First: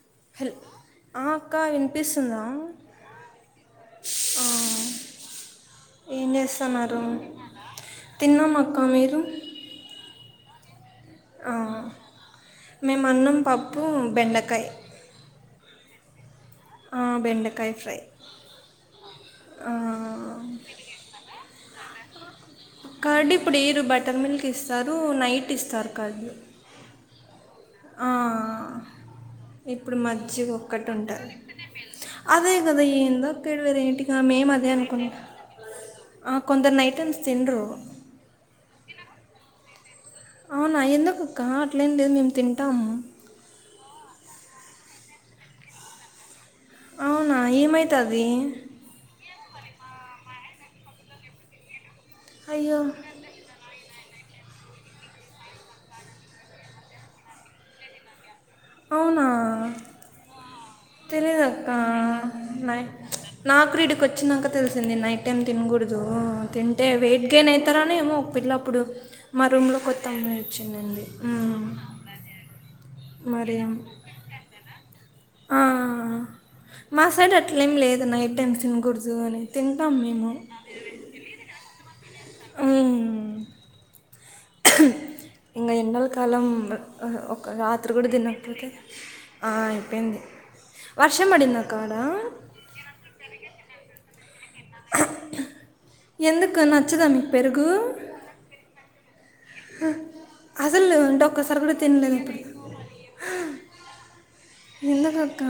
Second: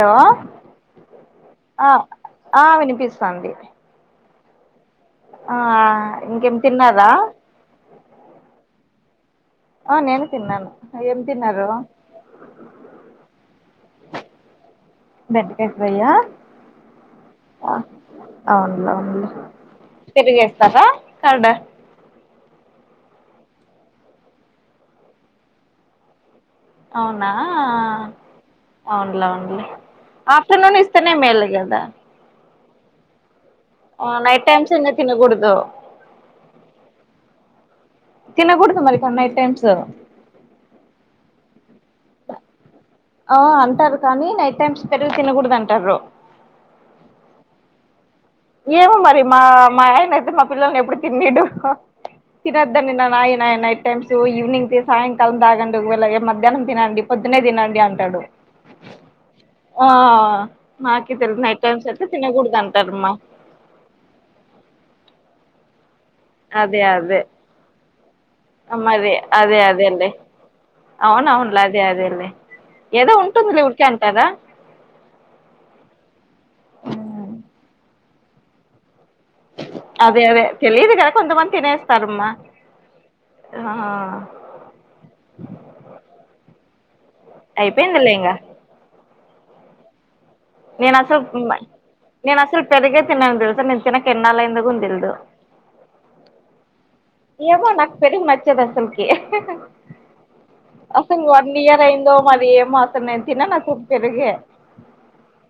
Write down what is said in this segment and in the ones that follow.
Hello ఆ అక్క వినిపిస్తుందా ఆ వినిపిస్తంది ఆ ఏం ఇంకేం చేస్తున్నారు తిన్నారా తిన్నాం అక్క మీరు ఆ నేను తిన్నాను ఏం తిన్నారు మేము అన్నం పప్పు బెండకాయ ఫ్రై ఆ ఆ బెండకాయ ఫ్రై అవునులే ఆ, తోడేస్తారా కర్డ్ కర్డు ఇప్పుడు ఇయ్యరు బటర్ మిల్క్ ఇస్తారు నైట్ ఇస్తారు కర్డు అవునా ఆ అవున్లే ఇప్పుడు మజ్జిగ ఆఫ్టర్నూన్ ఒక్కటి ఇస్తేనే ఉంటుంది మేలు కదా అదే కదా ఇది ఇక్కడ ఆ వేరైటిగా నైట్ మేము అదే టైమ్స్ ఇంగ అనుకున్నం తినకూడదు ఆ కొందరు నైట్ తినరు తినకుడదు మరి నైట్ టైమ్స్ అవునా ఎందుకు అక్క అట్లేం లేదు మేము తింటం ఆ అంటారు కానీ నైట్ టైమ్స్ పెరుగు తినకూడదు అంటారు అవునా ఏమైతది ఏమో మరి మా మా ఆయన అయితే మా పిల్లల కి ఎప్పుడు తిన్పియడు అయ్యో తినద్దని నైట్ టైమ్స్ ఈవినింగ్ సాయంకాలం తాగండి మజ్జిగ మధ్యాహ్నం తినండి పొద్దునే తినండి అంటాడు అవునా ఆ నాకే తెలుసు తెలియదు నైట్ అక్క టైమ్స్ అయితే తినకూడదు నైట్ అంటారమ్మా నాకు ఇడికి వచ్చినాక తెలిసింది నైట్ టైం తినకూడదు అదే తింటే అదే వెయిట్ గెయిన్ అవుతారానే ఏమో ఇట్లా అప్పుడు మరి మా అదే రూమ్ లోకి కొత్త అదేలే అమ్మాయి వచ్చిందండి అవునవునులే మ్మ్ అదే అదేలే ఏదో ఉంటుంది మరి లే ఊరికే అంటారా ఆ మాసైడు అట్లేమి లేదు నైట్ టైం తినకూడదు అని తింటాం అదే మేము అదే తెలీయదు కదా కొంతమంది తినేస్తారమ్మా మ్మ్. ఇంకా ఎండకాలం ఒక రాత్రి కూడా అయిపోయిందిలే ఇంగ తిన్నాము అయిపోయింది నేను అసలు వర్షం పడింది అక్క ఆడ నేను అసలు పెరిగే తినను తెలుసా నేను తినక ఎన్నాళ్లయింది ఎందుకొ నచ్చదమ్మి ఏమో నాకు పెరుగు నచ్చదు అసలికి అంటే అసలు వన్ ఒక్కసారి కూడా ఇయర్ అయిందో తినలేదు ఇప్పుడు మరి ఏమో నేను తినను అసలు పెరుగే ఎందుకు అక్క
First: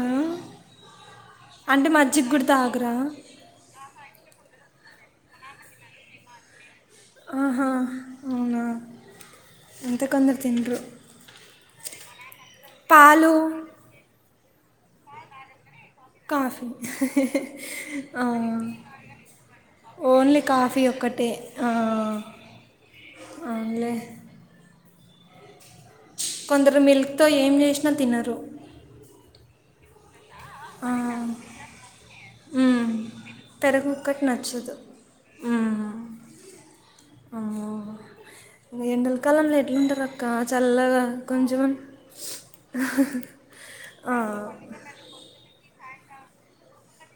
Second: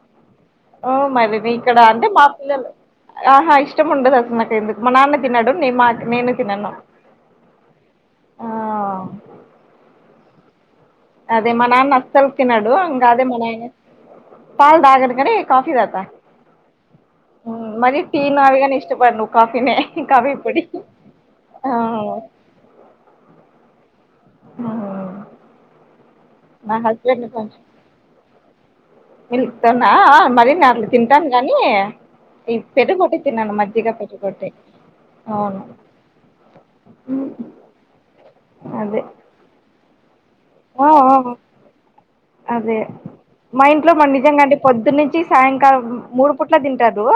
ఓ మరి నికడ అంటే మా పిల్లలు తాగరా ఆహా ఇష్టం ఉండదు అసలు నాకు ఎందుకో మా నాన్న తినడు నీ మాట్ నేను తినను ఆహా ఆ అవునా అంతంతకుందరు తిండ్రు అదే మా నాన్న అసలు తిన్నాడు హ అదే పాలు మన పాల్ తాగడుగాని కాఫీ తాగుతాడు కాఫీ మరి టీ నావిగాని ఇష్టపడను కాఫీనే కాఫీ పొడి ఒక్కటే ఆ అవునులే ఆ హు కొందరు మిల్క్ తో ఏం చేసినా తినరు ఇంతనా ఆ ఆ మరీ ఆ, తింటాను గానీ ఈ మ్మ్. పెరుగు ఒకటే తినను మజ్జిగ ఒక్కటి పెరుగు ఒక్కటే నచ్చదు అవును మ్మ్. అదే ఎండాకాలంలో ఎట్లుంటది అక్క ఆ ఆ చల్లగా ఆ కొంచెం అదే మా ఇంట్లో మన ఆ, నిజంగా అంటే పొద్దు నుంచి సాయంకాలం మూడు పుట్ల తింటారు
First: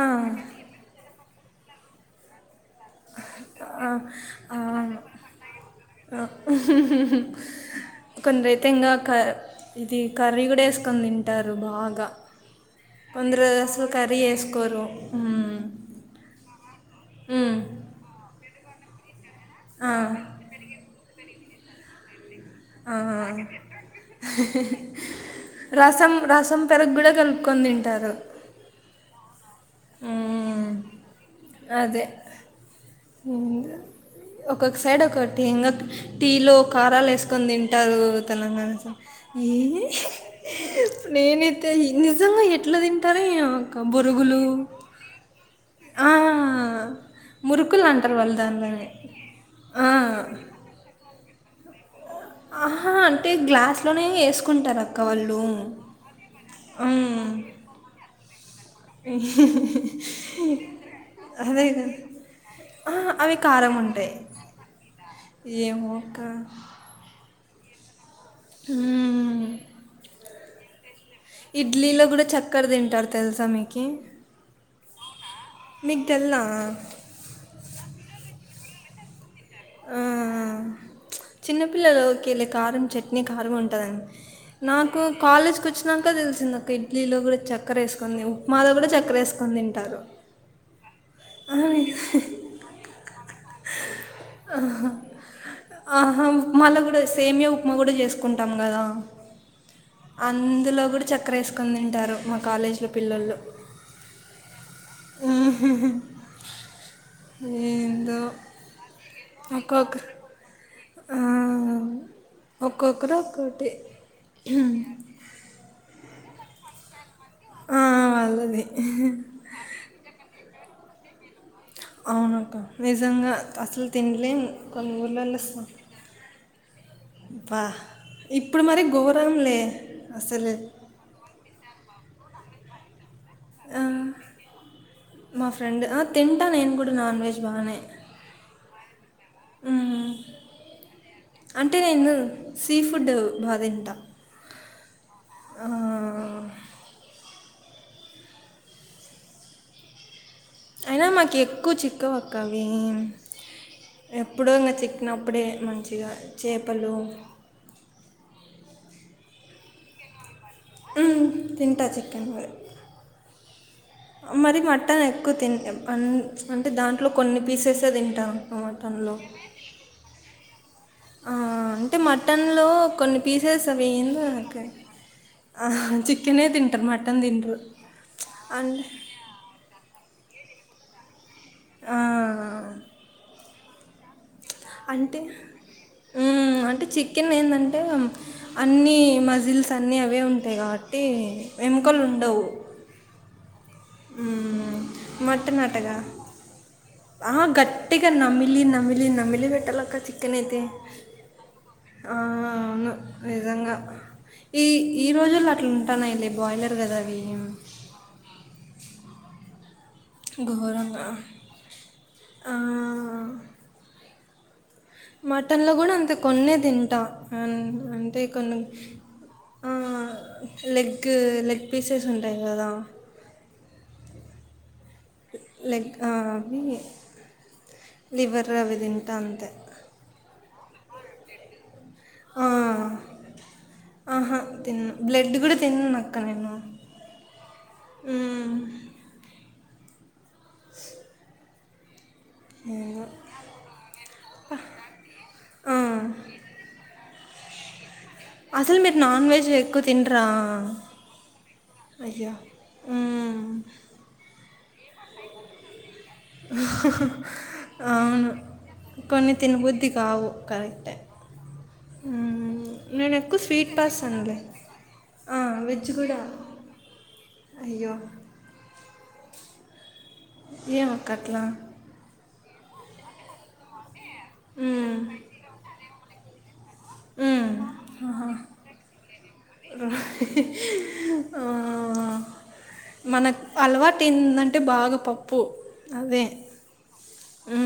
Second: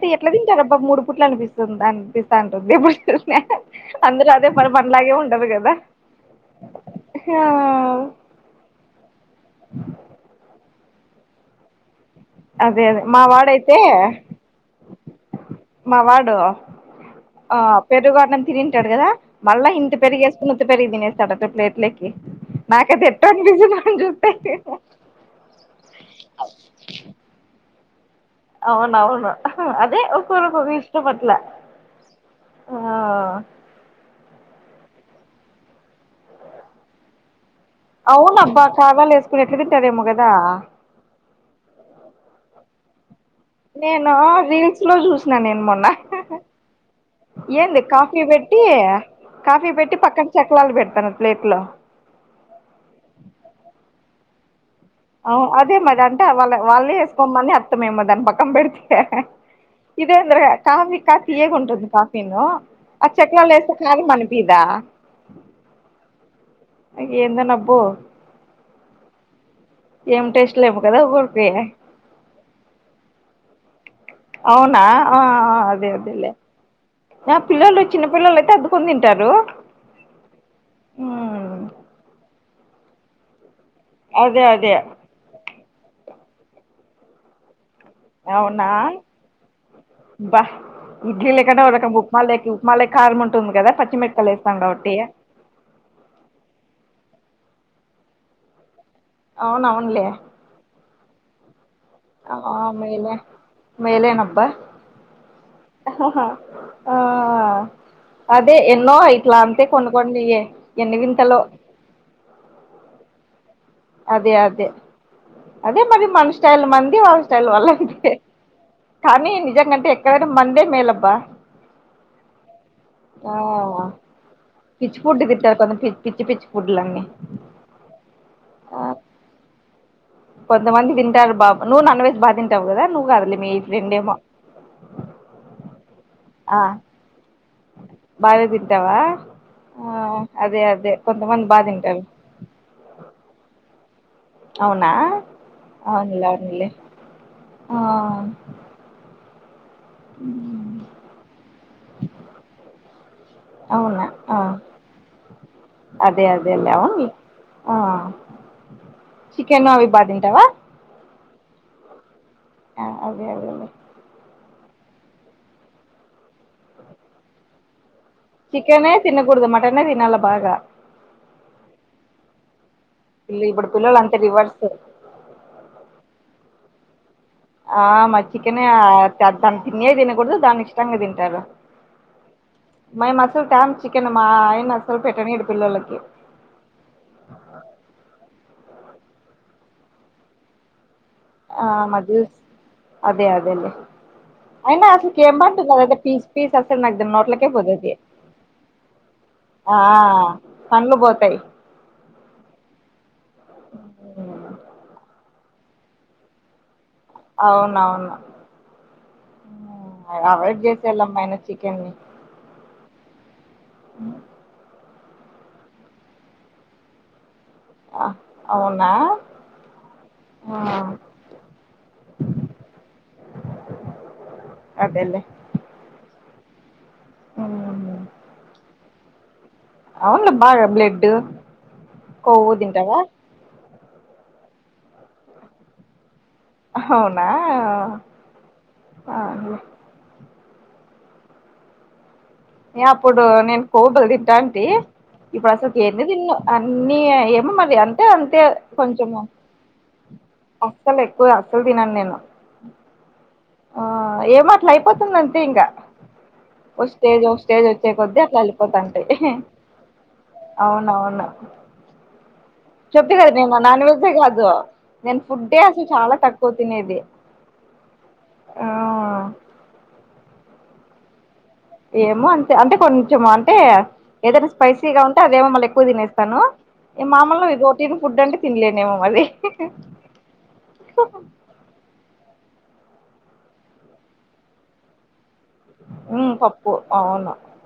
ఆ, ఎట్లా తింటారు అబ్బా మూడు పుట్లు అనిపిస్తుంది అనిపిస్తా కొద్ది ఎప్పుడు చూస్త ఆ, అందరు అదే ఆ. పని పనిలాగే ఉండదు కదా ఆ కొందరైతే ఇంకా క ఇది కర్రీ కూడా వేసుకొని తింటారు బాగా అదే అదే మా కొందర ఆసలు కర్రీ వాడైతే వేసుకోరు మా వాడు ఆ మ్మ్. పెరుగన్నం తిని ఉంటాడు కదా మళ్ళా ఆ ఇంత పెరిగేసుకున్నంత పెరుగు తినేస్తాడట ప్లేట్లక్కి నాకు ఆ అది ఎట్టు నిజంగా రసం రసం పెరుగు కూడా కలుపుకుందండి అవున అవును అదే ఒక్కరుకు మ్మ్. ఇష్టపట్లే అదే ఒక్కొక్కసారి సైడ్ ఒకటి ఇంకా టీలో కారాలు వేసుకని తీటదు అవునబ్బా తెలంగాణ కారాలు వేసుకుని ఎట్లా సైడ్ తింటారేమో కదా నేనైతే నిజంగా ఎట్లా తిన్ నేను రీల్స్ లో చూసినా నేను మొన్న ఆ ఏంది మురుకులు అంటారు కాఫీ వాళ్ళు పెట్టి దానిలోనే కాఫీ ఆ, పెట్టి పక్కన చక్రాలు పెడతారంట ప్లేట్లో ఆహా అంటే గ్లాస్లోనే వేసుకుంటారు అక్క అదే వాళ్ళు మద అంటే వాళ్ళ వాళ్ళే హ్మ్. వేసుకోమని అర్థం ఏమో దాని పక్కన పెడితే ఇదే ఎందోరాయ కాఫీ కాస్త తియ్యగా అదే ఉంటుంది కదా. కాఫీను ఆ చక్రాలు వేస్తే కారం అనిపియ్యదా ఏయో అక్క అబ్బో ఉ హు టేస్ట్ లేము కదా ఊరికి ఇడ్లీలో కూడా చక్కర తింటారు తెలుసా మీక్ అవునా ఆ అదే మీకు అదేలే తెల్దా? ఆ పిల్లలు చిన్న పిల్లలు అయితే అద్కొని తింటారు ఆ ఉమ్ చిన్నపిల్లలుకి వెళ్ళి కారం చట్నీ కారం ఉంటుందిండి అదే అదే నాకు కాలేజ్ కి వచ్చినంక తెలిసింది నాకు ఇడ్లీలో కూడా చక్కర వేసుకొని అవునా ఉప్మాలో కూడా చక్కర వేసుకని తింటారు బా ఇడ్లీ లేకుండా ఒక రకం ఆ! ఉప్మా లే ఉప్మాల కారం ఉంటుంది కదా పచ్చిమిట్ ఆహా ఆహా ఉ మళ్ళా కూడా సేమ్య ఉప్మా కూడా చేసుకుంటాం కదా అవునవునులే అందులో కూడా చక్కర వేస్ ఆ మేలే మేలేనబ్బా ఉహుహు. ఆ ఏందో అదే ఎన్న ఇట్లా అంత కొన్ని ఒక్కొక్క కొడినియ ఆ ఒక్కొక్కరు ఒక్కోటి అదే అదే అదే మరి మన స్టైల్ మంది వాళ్ళ ల్ వల్ల స్టైల్ ఆ, వాళ్లదే వాళ్ళది కానీ నిజంగాంటే ఎక్కడైనా మండే మేలబ్బా అవునక్క నిజంగా ఆ అసలు తినలేము కొన్ని పిచ్చి ఫుడ్ ఊర్లలో తింటారు సా కొంత పిచ్చి పిచ్చి ఫుడ్లన్నీ బా ఇప్పుడు మరి గోరం లే ప కొంత మంది తింటారు బాబ్ నువ్ నాన్ వెజ్ బాగా తింటావ్ కదా నువ్ మా ఫ్రెండ్ తింటా నేను కూడా నాన్ వెజ్ బాగానే బానే తింటావా ఆ మ్మ్. అదే అదే కొంతమంది బా అంటే తింటారు నేను సీ ఫుడ్ బాగా తింటా అవునా ఆ, అవునవునలే ఆ అయినా మాకు ఎక్కువ చిక్కవు అక్క అవి అవునా ఆ ఎప్పుడో ఇంకా చిక్కినప్పుడే మంచిగా అదే అదేలే చేపలు అవునులే ఆ చికెన్ అవి బాటింటావా ఉమ్ తింటా చికెన్ ఆ అదే అదేలే మరి మటన్ ఎక్కువ తిన్ అ అంటే దాంట్లో కొన్ని పీసెసే తింట చికెనే తిన్నకూడదు మటనే తిన్నాల బాగా ఆ అంటే మటన్లో కొన్ని పిల్ల పీసెస్ ఇప్పుడు పిల్లలు అంత అవియంది నాకు రివర్స్ ఆ చికెనే తింటరు మట్ ఆ మ చికనే దాని తిన తినకూడదు దాన్ని ఇష్టంగా తింటారు ఆ! మ మాసలు తాం చికెన్ మా ఆయన అసలు అంటే పెట్టనీడు పిల్లలకి అంటే చికెన్ ఏంటంటే అన్ని మజిల్స్ అన్ని అవే ఉంటాయి కాబట్టి ఆ ఎముకలు ఉండవు హ్మ్. అనా అసలు మటన్ కేంబంటద అటగా పీస్ పీస్ అసలు నాకు ఆ నోట్లకే పోతది గట్టిగా నమ్మిలి నమ్మిలి నమ్మిలి ఆ పెట్టాలక్క చికెన్ అయితే పండ్లు పోతాయి ఆ అవును నిజంగా ఈ ఈ రోజు ల్లో అట్లా ఉంటానా ఇ బాయిలర్ కదా అవి అవునవును అవయిడ్ ఘోరంగా చేసేళ్ళమ్మాయిన చికెన్ని ని ఆ అహ మటన్లో కూడా అంతే కొన్నీ తింటా ఆ అవునా ఉమ్ ఆ లెగ్ లెగ్ పీసెస్ ఉంటాయి కదా అదేలే లెగ్ అవి ఉమ్. లివర్ అవి తింటా అంతే అవును బాగా బ్లడ్ ఆ! కొవ్వు తింటావా ఆహా తిను బ్లడ్ కూడా తిన్న నాకు అవునా హ్మ్. అ సు అప్పుడు నేను కోబలు తింటాంటే ఇప్పుడు ఆ! అసలుకి ఎన్ని తిన్నను అన్ని ఏమో మరి అంటే అంతే అసలు మీరు కొంచెము నాన్ వెజ్ ఎక్కువ తినరా అస్సలు ఎక్కువ అస్సలు తినను నేను ఉమ్ ఆ ఏమో అట్లా అయిపోతుందింతే ఇంకా ఓ హహ స్టేజ్ ఒక స్టేజ్ వచ్చే కొద్దీ అవును అట్లా వెళ్ళిపోతాంటాయి కొన్ని తినబుద్ది కావు కరెక్టే ఆ చెప్దు కదా నేను నాన్వజ్ ఏ కాదు నేను ఆ, ఫుడ్ ఏ అసలు వెజ్ చాలా కూడా తక్కువ తినేది అయ్యో ఆ ఏమక్కట్లా ఏమో అంతే అంటే కొంచము అంటే ఏదైనా మ్మ్. స్పైసీగా ఉంటే అదేమో మళ్ళీ ఎక్కువ తినేస్తాను ఏ మామలు మ్మ్. రోటీని ఫుడ్ ఆహా. అంటే తినలేనేేమో అది ఆ మనకు అలవాటు ఏందంటే బాగా పప్ ప్పు అదే ఉమ్ పప్పు అవును ఊ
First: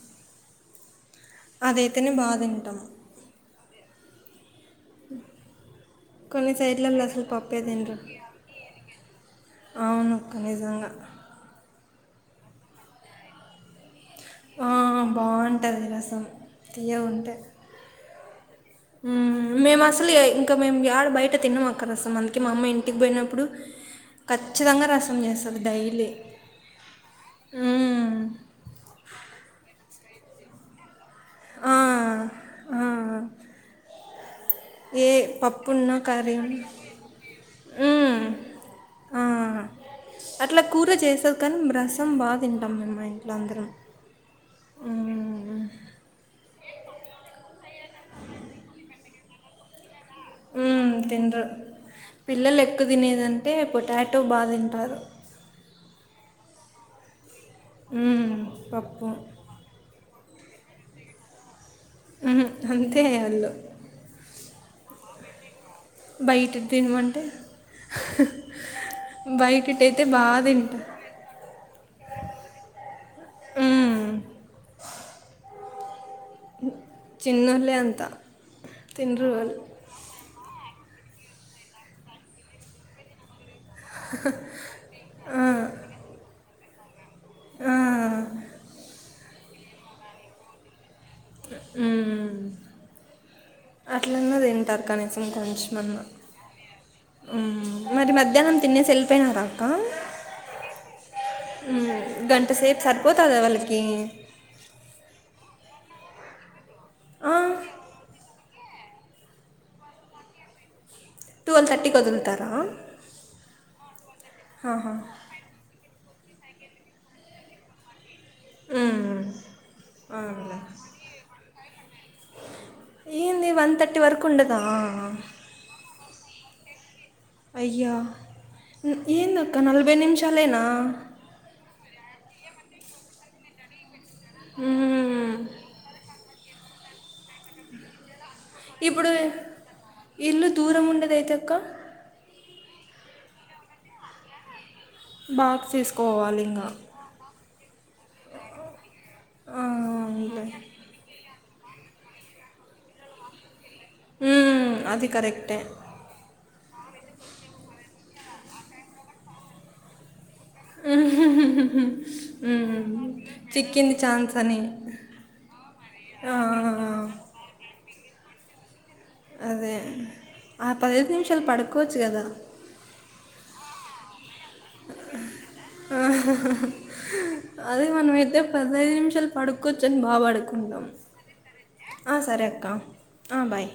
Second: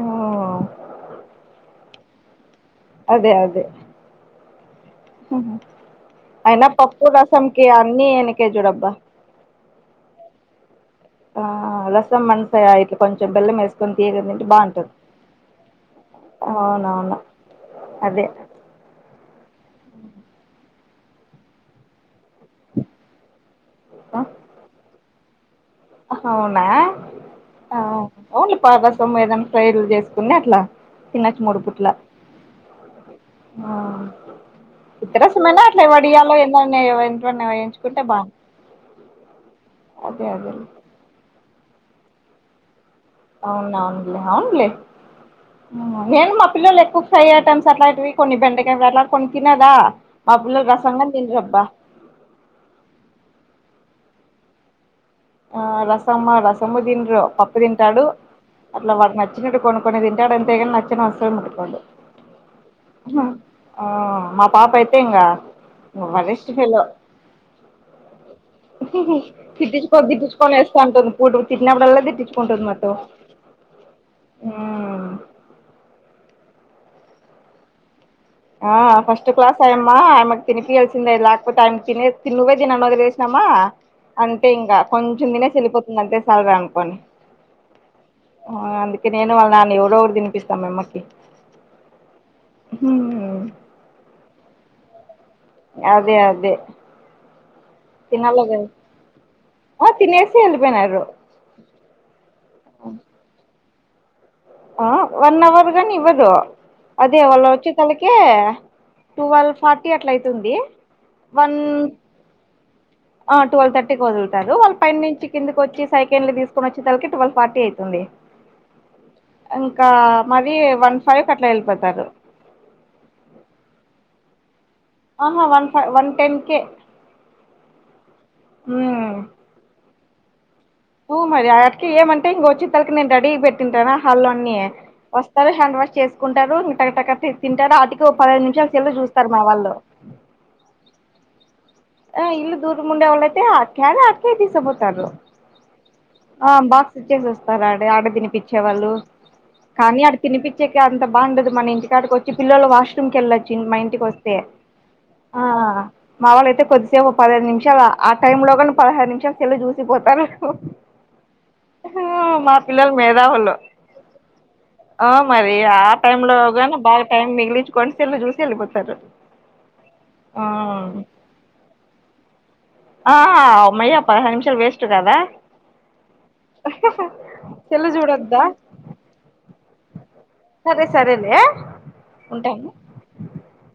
ఆ అదయితేనే బా తింటాం అదే అదే కొన్ని అయినా సైడ్లలో పప్పు అసలు పప్పే రసంకి తినరు అన్ని వెనకే చూడబ్బా అవును నిజంగా ఆ రసం మనసయ ఇట్ల కొంచెం బెల్లం వేసుకొని తీగ తింటే ఆ! బాగుంటది బావుంటది రసం అవునవును అదే ఊ మేము అసలు ఇంకా మేము ఏడ బయట తినము అక్క రస మది కె మా అమ్మ ఇంటికి పోయినప్పుడు ఖచ్చితంగా రసం చేస్తది డైలీ. అవునా ఆ హ్మ్. ఓ నీ పాత సొమ్ము ఏదయినా ఫ్రైడులు చేసి వున్నట్లా తినచ్చు మూడు ఆ! పుట్ల ఆ! ఆ ఏ ఉతరసమైనా అట్లా పప్పున్నా, కర్రీ వడియాలో ఉన్నా ఏమన్న ఏవైన వేయించుకుంటే హ్మ్. బాగు అదే అదే ట్ గా చేసావ్ కానీ బ్రసం బా తింటాం మేం మా ఇం అవునవునులే అవునులే హ్మ్. నేను మా పిల్లలు ఎక్కువ్ ఫై ఐటమ్స్ అట్లా ఇవి కొన్ని బెండకావి అలా కొన్ని తినదా మా ఊ పిల్లలు రసం గాని తినరు తినరబ్బా పిల్లలు ఎక్కువ తినేదంటే పొటాటో బాగా తింటారు ఆ రసమ్మ రసమ్మ దిన్రు పప్పు తింటాడు మ్మ్. అట్లా పప్పు వాడు నచ్చినట్టు కొనుకునేది టాడు అంతే గాని నచ్చని వస్తువు ముట్టుకోడు మ్మ్. అంతే అహ వాళ్ళు ఆ పాప అయితే ఇంగా వరెస్ట్ బయట ఫెలో తినమంటే కొ బయటైతే బాగా దిటిచుకొని ఏస్త తింటా అంటుంది పూడు తిట్నప్పుడల్ దిట్టిచ్చుకుంటుంది మతో మ్మ్. ఆ చిన్నోళ్ళే అంత ఆ ఫస్ట్ తినరు వాళ్ళు క్లాస్ అయ్యమ్మా ఆమెకి తిపియాల్సిందే లేకపోతే ఆమెకి తినేసి నువ్వే తిని నను ఒదిలేసినమ్మా అంటే ఇంకా కొంచెం తినేసి వెలిపోతుంది అంతె సలరా అనుకోని ఆ. ఆ అందుకే నేను వాళ్ళ నాన్ను ఎవరో ఒకరు తినిపిస్తాం మమ్మకి ఊ అట్లన్న తింటరు కనీసం అదే అదే ఊ మరి తినాల మధ్యాహ్నం కదా తినేసి ఏళ్పయినారా ఆ తినేసి ఎల్లిపోయ్నారు మ్మ్. గంట సేపు సరిపోతద వాళ్ళకి ఆ వన్ అవర్గాని ఇవ్వదు అదే వాళ్ళ వచ్చె తలకి టువల్వ్ ఫార్టీ అట్ల అయితుంది వన్ టువెల్ థర్టీకి వదులుతారా ఆ ట్వెల్వ్ థర్టీకి వదులుతారు వాళ్ పై ఆహా. నుంచి కిందకి వచ్చి సైకండ్ లు తీసుకుని వచ్చే తలకి ట్వల్ ఫార్టీ ఐతుంది ఊ ఇంకా మరి వన్ ఫైవ్ అట్లా వెళ్ళిపోతారు ఏంది వన్ థర్టీ వరకు ఉండదా ఆహా one five one ten K అయ్యా ఏందక్క నలభై నిమిషాలేనా ఊ మరి అట్ కి ఏమంటే ఇం వచ్చి తలకి నేను బెడి ఉంటానా హాల్లో అన్ని మ్మ్. వస్తారు హ్యాండ్ వాష్ చేసుకుంటారు ఇంకా టక్ టక్ ఆ తి తింటారు అతికి పదహేదు నిమిషాలకి వెళ్ళి ఇప్పుడు చూస్తారు మా వాళ్ళు ఇల్లు దూరం ఉండదు అయితే అక్క ఆ ఇల్లు దూర ముండే వల్లైతే [unintelligible] తీ సబ [unintelligible] ఆ ఇంకా బాక్స్ ఇచ్చేసి వస్తారు ఆడ ఆడ తినిపచ్చేవాళ్ళు ఆ, కానీ ఆడ అంతే. తినిపించేకి అంత బాగుండదు మన ఇంటికాటకి వచ్చి పిల్లలు వాష్రూమ్కి కెళ్ళొచ్ మా ఇంటికి వస్తే మ్మ్, అది కరెక్టే మా వాళ్ళు అయితే కొద్దిసేపు ఒక పదిహేను నిమిషాలు ఆ టైమ్ లోగా పదహారు నిమిషాలకెళ్లి చూసిపోతాను అహ మా పిల్లలు మేధావులు చిక్కింది ఛాన్స్ అని టై ఆ, లో గాని బాగ టైం మిగిలిచుకోని సెల్ చూసి వెళ్ళిపోతారు అదే ఆ పదహైదు నిమిషాలు పడుకోవచ్చు కదా ఆ అ మయ్యా పదిహై నిమిషాలు వేస్ట్ కదా ఆ అదే సెల్లు మనమయితే చూడొద్దా పదహైదు నిమిషాలు పడుకోచోనీ బాగా పడుకుంటాం సరే సరేలే ఆ సరే ఉంటాను అక్కా ఆ బాయ్